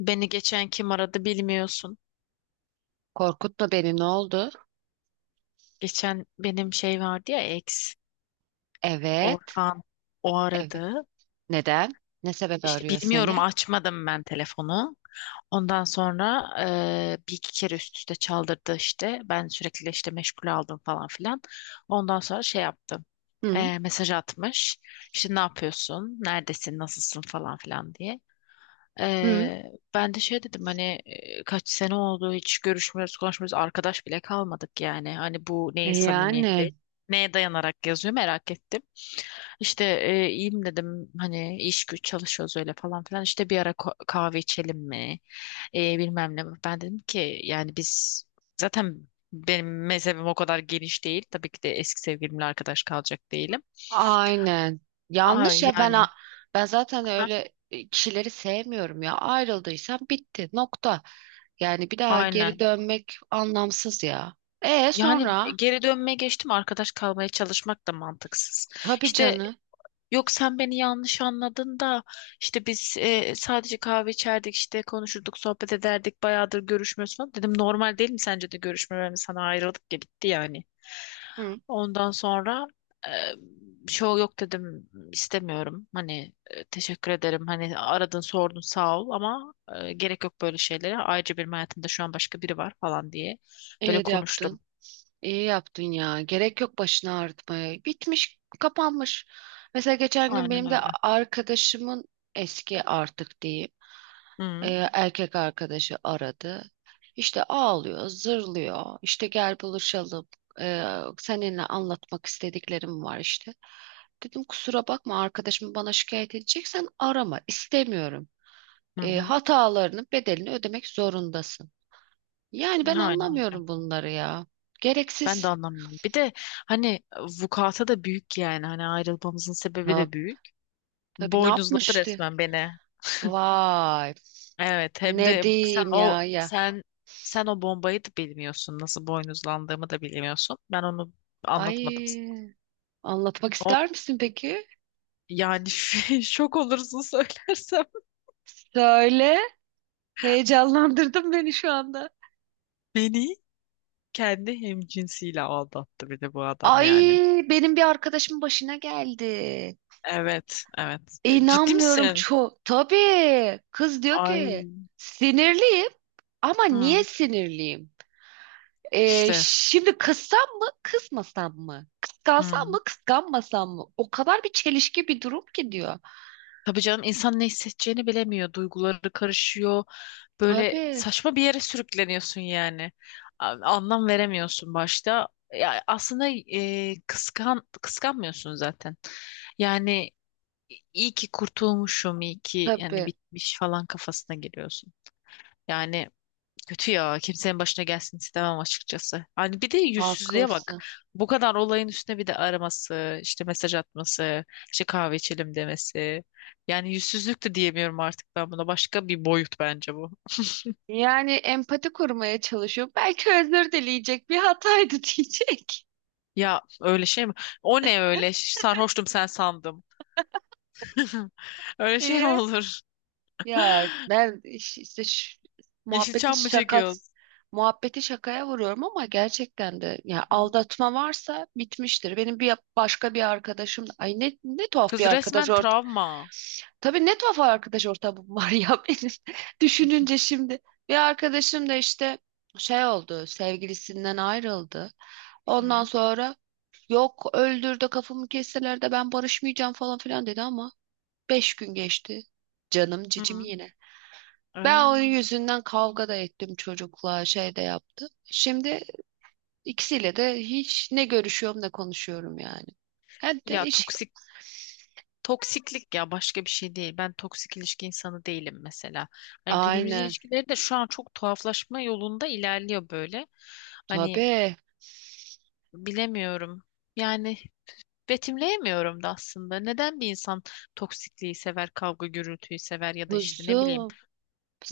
Beni geçen kim aradı bilmiyorsun. Korkutma beni, ne oldu? Geçen benim şey vardı ya ex Evet. Orhan o Evet. aradı. Neden? Ne sebebi İşte arıyor bilmiyorum seni? açmadım ben telefonu. Ondan sonra bir iki kere üst üste çaldırdı işte. Ben sürekli işte meşgul aldım falan filan. Ondan sonra şey yaptım. Hı Mesaj atmış. İşte ne yapıyorsun? Neredesin? Nasılsın falan filan diye. hı. Ben de şey dedim hani kaç sene oldu hiç görüşmüyoruz konuşmuyoruz arkadaş bile kalmadık yani hani bu E, neyin samimiyeti yani neye dayanarak yazıyor merak ettim işte iyiyim dedim hani iş güç çalışıyoruz öyle falan filan işte bir ara kahve içelim mi? Bilmem ne ben dedim ki yani biz zaten benim mezhebim o kadar geniş değil tabii ki de eski sevgilimle arkadaş kalacak değilim. aynen. Yanlış Ay, ya, yani. ben zaten Ha, öyle kişileri sevmiyorum ya. Ayrıldıysan bitti. Nokta. Yani bir daha geri aynen. dönmek anlamsız ya. E Yani sonra geri dönmeye geçtim arkadaş kalmaya çalışmak da mantıksız. tabii İşte canı. yok, sen beni yanlış anladın da işte biz sadece kahve içerdik işte konuşurduk sohbet ederdik bayağıdır görüşmüyorsun falan. Dedim normal değil mi sence de görüşmememiz, sana ayrıldık ya, bitti yani. Hı. Ondan sonra şey yok dedim, istemiyorum hani, teşekkür ederim hani aradın sordun sağ ol ama gerek yok böyle şeylere. Ayrıca benim hayatımda şu an başka biri var falan diye böyle İyi de konuştum. yaptın. İyi yaptın ya. Gerek yok başını ağrıtmaya. Bitmiş, kapanmış. Mesela geçen gün Aynen benim de öyle. arkadaşımın eski artık diyeyim e, Hı. erkek arkadaşı aradı. İşte ağlıyor, zırlıyor. İşte gel buluşalım. E, Seninle anlatmak istediklerim var işte. Dedim kusura bakma arkadaşım, bana şikayet edeceksen arama, istemiyorum. Hı hı. Hatalarının bedelini ödemek zorundasın. Yani ben Aynen öyle. anlamıyorum bunları ya. Ben de Gereksiz. anlamıyorum. Bir de hani vukuata da büyük yani. Hani ayrılmamızın sebebi de büyük. Tabii, ne Boynuzladı yapmıştı? resmen beni. Vay. Evet, hem Ne de sen diyeyim o ya, ya. sen sen o bombayı da bilmiyorsun. Nasıl boynuzlandığımı da bilmiyorsun. Ben onu anlatmadım sana. Ay, anlatmak Onu, ister misin peki? yani şok olursun söylersem. Söyle. Heyecanlandırdın beni şu anda. Beni kendi hemcinsiyle aldattı bir de bu adam Ay, yani. benim bir arkadaşımın başına geldi. Evet, evet. Ciddi İnanmıyorum misin? çok. Tabii. Kız diyor ki Ay. sinirliyim, ama niye Hı. sinirliyim? İşte. Şimdi kızsam mı kızmasam mı? Kıskansam Hı. mı kıskanmasam mı? O kadar bir çelişki, bir durum ki diyor. Tabii canım, insan ne hissedeceğini bilemiyor. Duyguları karışıyor. Böyle Tabii. saçma bir yere sürükleniyorsun yani. Anlam veremiyorsun başta. Ya aslında kıskan kıskanmıyorsun zaten. Yani iyi ki kurtulmuşum, iyi ki yani Tabii. bitmiş falan kafasına giriyorsun. Yani kötü ya. Kimsenin başına gelsin istemem açıkçası. Hani bir de yüzsüzlüğe Haklısın. bak. Bu kadar olayın üstüne bir de araması, işte mesaj atması, işte kahve içelim demesi. Yani yüzsüzlük de diyemiyorum artık ben buna. Başka bir boyut bence bu. Yani empati kurmaya çalışıyor. Belki özür dileyecek, bir hataydı diyecek Ya öyle şey mi? O ne öyle? Sarhoştum, sen sandım. Öyle şey mi diye. olur? Ya ben iş- işte ş- muhabbeti Yeşilçam mı çekiyoruz? Şakaya vuruyorum, ama gerçekten de ya Hı. aldatma varsa bitmiştir. Benim bir başka bir arkadaşım, ay, ne tuhaf bir Kız arkadaş resmen ort. travma. Tabii, ne tuhaf arkadaş ortamım var ya benim. Düşününce şimdi bir arkadaşım da işte şey oldu, sevgilisinden ayrıldı. Ondan Hı. sonra yok, öldürdü, kafamı kesseler de ben barışmayacağım falan filan dedi, ama 5 gün geçti. Canım cicim Hı. yine. Ben onun Ay. yüzünden kavga da ettim çocukla, şey de yaptım. Şimdi ikisiyle de hiç ne görüşüyorum ne konuşuyorum yani. Hem de Ya iş... toksik Toksiklik ya, başka bir şey değil. Ben toksik ilişki insanı değilim mesela. Hani günümüz Aynen, ilişkileri de şu an çok tuhaflaşma yolunda ilerliyor böyle. Hani tabii, bilemiyorum. Yani betimleyemiyorum da aslında. Neden bir insan toksikliği sever, kavga gürültüyü sever ya da işte ne bileyim. kuzum,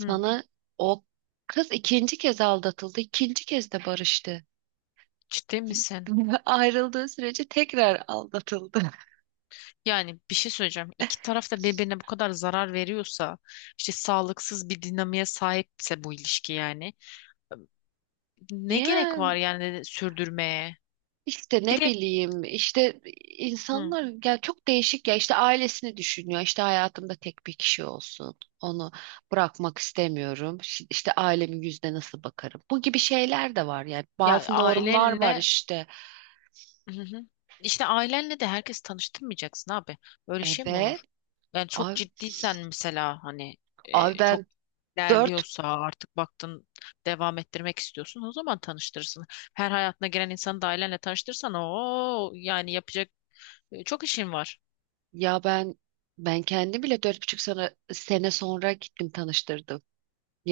Hı, o kız ikinci kez aldatıldı, ikinci kez de barıştı. ciddi misin? Ayrıldığı sürece tekrar aldatıldı. Yani bir şey söyleyeceğim. İki taraf da birbirine bu kadar zarar veriyorsa, işte sağlıksız bir dinamiğe sahipse bu ilişki yani. Ne gerek Ya, var yani sürdürmeye? İşte Bir ne de bileyim, işte Hı. insanlar ya çok değişik ya, işte ailesini düşünüyor, işte hayatımda tek bir kişi olsun, onu bırakmak istemiyorum, işte ailemin yüzüne nasıl bakarım, bu gibi şeyler de var yani, Ya bazı normlar var ailenle işte. Hı hı. işte ailenle de herkes tanıştırmayacaksın abi. Böyle şey mi Evet. olur? Yani çok Abi, ciddiysen mesela hani abi çok ben dört ilerliyorsa artık baktın devam ettirmek istiyorsun, o zaman tanıştırırsın. Her hayatına giren insanı da ailenle tanıştırırsan o yani yapacak çok işin var. ya ben ben kendim bile dört buçuk sene, sene sonra gittim tanıştırdım,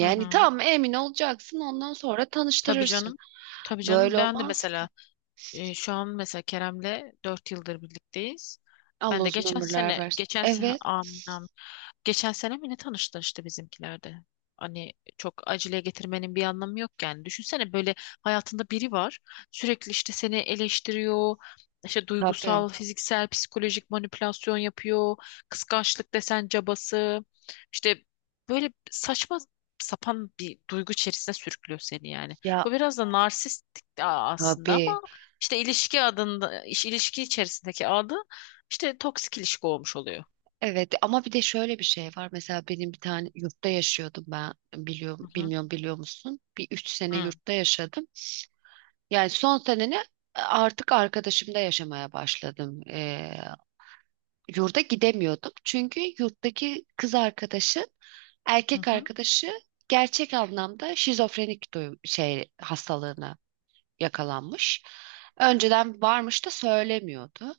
Hı hı. tam emin olacaksın ondan sonra Tabii tanıştırırsın. canım. Tabii canım, Böyle ben de olmaz ki. mesela şu an mesela Kerem'le 4 yıldır birlikteyiz. Ben Allah de uzun ömürler versin. Evet, anam, geçen sene mi ne tanıştılar işte bizimkilerde. Hani çok acele getirmenin bir anlamı yok yani. Düşünsene böyle hayatında biri var. Sürekli işte seni eleştiriyor. İşte tabii. duygusal, fiziksel, psikolojik manipülasyon yapıyor. Kıskançlık desen cabası. İşte böyle saçma sapan bir duygu içerisine sürüklüyor seni yani. Ya, Bu biraz da narsistik aslında tabii. ama işte ilişki adında, ilişki içerisindeki adı işte toksik ilişki olmuş oluyor. Evet, ama bir de şöyle bir şey var. Mesela benim bir tane yurtta yaşıyordum ben. Biliyor, Hı hı. bilmiyorum, biliyor musun? Bir 3 sene Hı hı. yurtta yaşadım. Yani son seneni artık arkadaşımda yaşamaya başladım. Yurda gidemiyordum. Çünkü yurttaki kız arkadaşı, erkek Hı arkadaşı gerçek anlamda şizofrenik şey hastalığına yakalanmış. Önceden varmış da söylemiyordu.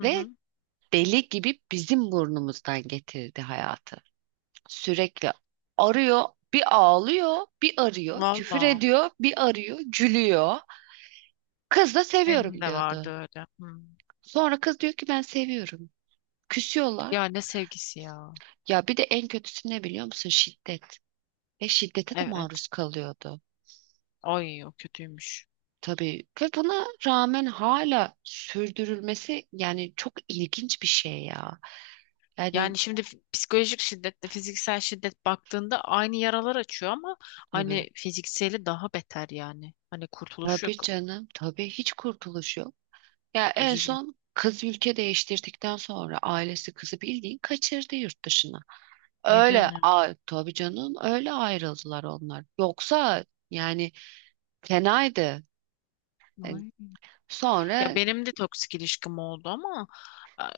hı. Ve Hı. deli gibi bizim burnumuzdan getirdi hayatı. Sürekli arıyor, bir ağlıyor, bir arıyor, küfür Valla ediyor, bir arıyor, gülüyor. Kız da benim seviyorum de vardı diyordu. öyle. Hı. Sonra kız diyor ki ben seviyorum. Ya Küsüyorlar. ne sevgisi ya. Ya bir de en kötüsü ne biliyor musun? Şiddet. Ve şiddete de Evet. maruz kalıyordu. Ay, o kötüymüş. Tabii, ve buna rağmen hala sürdürülmesi yani çok ilginç bir şey ya. Yani, Yani şimdi psikolojik şiddetle fiziksel şiddet baktığında aynı yaralar açıyor ama tabii. hani fizikseli daha beter yani. Hani kurtuluş Tabii yok. canım. Tabii, hiç kurtuluş yok. Ya en Üzücü. son kız ülke değiştirdikten sonra ailesi kızı bildiğin kaçırdı yurt dışına. Ne diyorsun Öyle, ya? a, tabii canım, öyle ayrıldılar onlar. Yoksa yani fenaydı. Yani Ay. Ya sonra. benim de toksik ilişkim oldu ama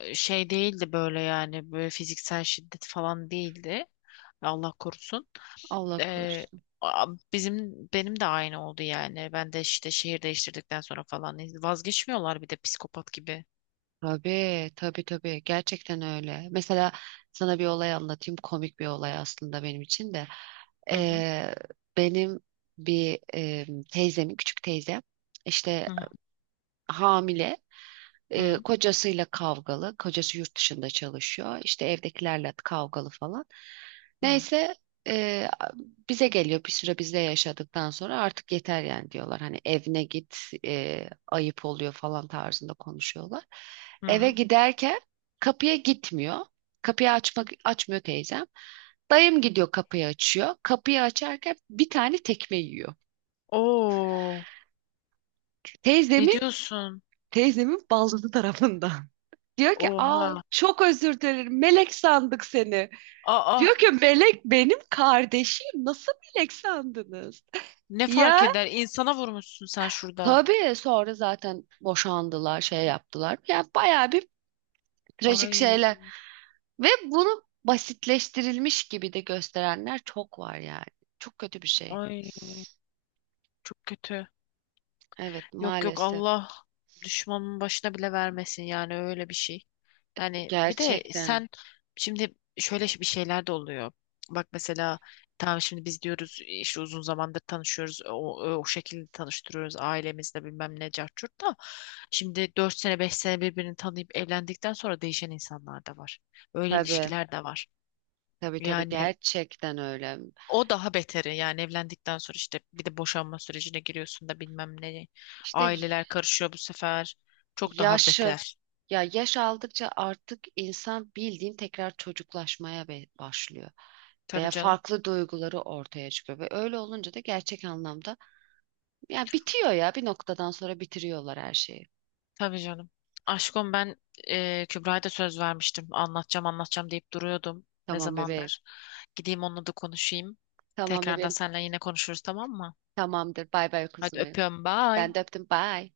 şey değildi, böyle yani böyle fiziksel şiddet falan değildi. Allah korusun. Allah Ee, korusun. a- bizim Benim de aynı oldu yani. Ben de işte şehir değiştirdikten sonra falan vazgeçmiyorlar bir de psikopat gibi. Tabii, tabii, tabii, gerçekten öyle. Mesela sana bir olay anlatayım, komik bir olay aslında benim için de. Hı hı, Ee, Benim bir teyzemin, küçük teyzem işte hı hamile. E, hı, kocasıyla kavgalı. Kocası yurt dışında çalışıyor. İşte evdekilerle kavgalı falan. hı Neyse, e, bize geliyor, bir süre bizde yaşadıktan sonra artık yeter yani diyorlar. Hani evine git, ayıp oluyor falan tarzında konuşuyorlar. hı. Eve Hı. giderken kapıya gitmiyor. Kapıyı açmıyor teyzem. Dayım gidiyor kapıyı açıyor. Kapıyı açarken bir tane tekme yiyor. Oo, ne Teyzemin, diyorsun? teyzemin baldızı tarafından. Diyor ki, aa, Oha. çok özür dilerim, melek sandık seni. Aa, Diyor ki, melek benim kardeşim, nasıl melek sandınız? ne fark Ya eder? İnsana vurmuşsun sen şurada. tabii, sonra zaten boşandılar, şey yaptılar. Yani bayağı bir trajik Ay, şeyler, ve bunu basitleştirilmiş gibi de gösterenler çok var yani. Çok kötü bir şey. ay, çok kötü. Evet, Yok, yok, maalesef. Allah düşmanın başına bile vermesin yani, öyle bir şey. Yani bir de Gerçekten. sen şimdi şöyle bir şeyler de oluyor. Bak mesela, tamam şimdi biz diyoruz işte uzun zamandır tanışıyoruz. O şekilde tanıştırıyoruz ailemizle bilmem ne cahçurt da. Şimdi 4 sene 5 sene birbirini tanıyıp evlendikten sonra değişen insanlar da var. Öyle Tabii, ilişkiler de var. tabii, tabii, Yani gerçekten öyle. o daha beteri yani evlendikten sonra işte bir de boşanma sürecine giriyorsun da bilmem ne. İşte. Aileler karışıyor bu sefer. Çok daha Yaşı beter. yaş aldıkça artık insan bildiğin tekrar çocuklaşmaya başlıyor, Tabii veya canım. farklı duyguları ortaya çıkıyor, ve öyle olunca da gerçek anlamda ya bitiyor ya bir noktadan sonra bitiriyorlar her şeyi. Tabii canım. Aşkım, ben Kübra'ya da söz vermiştim. Anlatacağım anlatacağım deyip duruyordum ne Tamam bebeğim. zamandır. Gideyim onunla da konuşayım. Tamam Tekrardan bebeğim. seninle yine konuşuruz, tamam mı? Tamamdır. Bay bay Hadi kuzum benim. öpüyorum, bye. Ben de öptüm. Bye.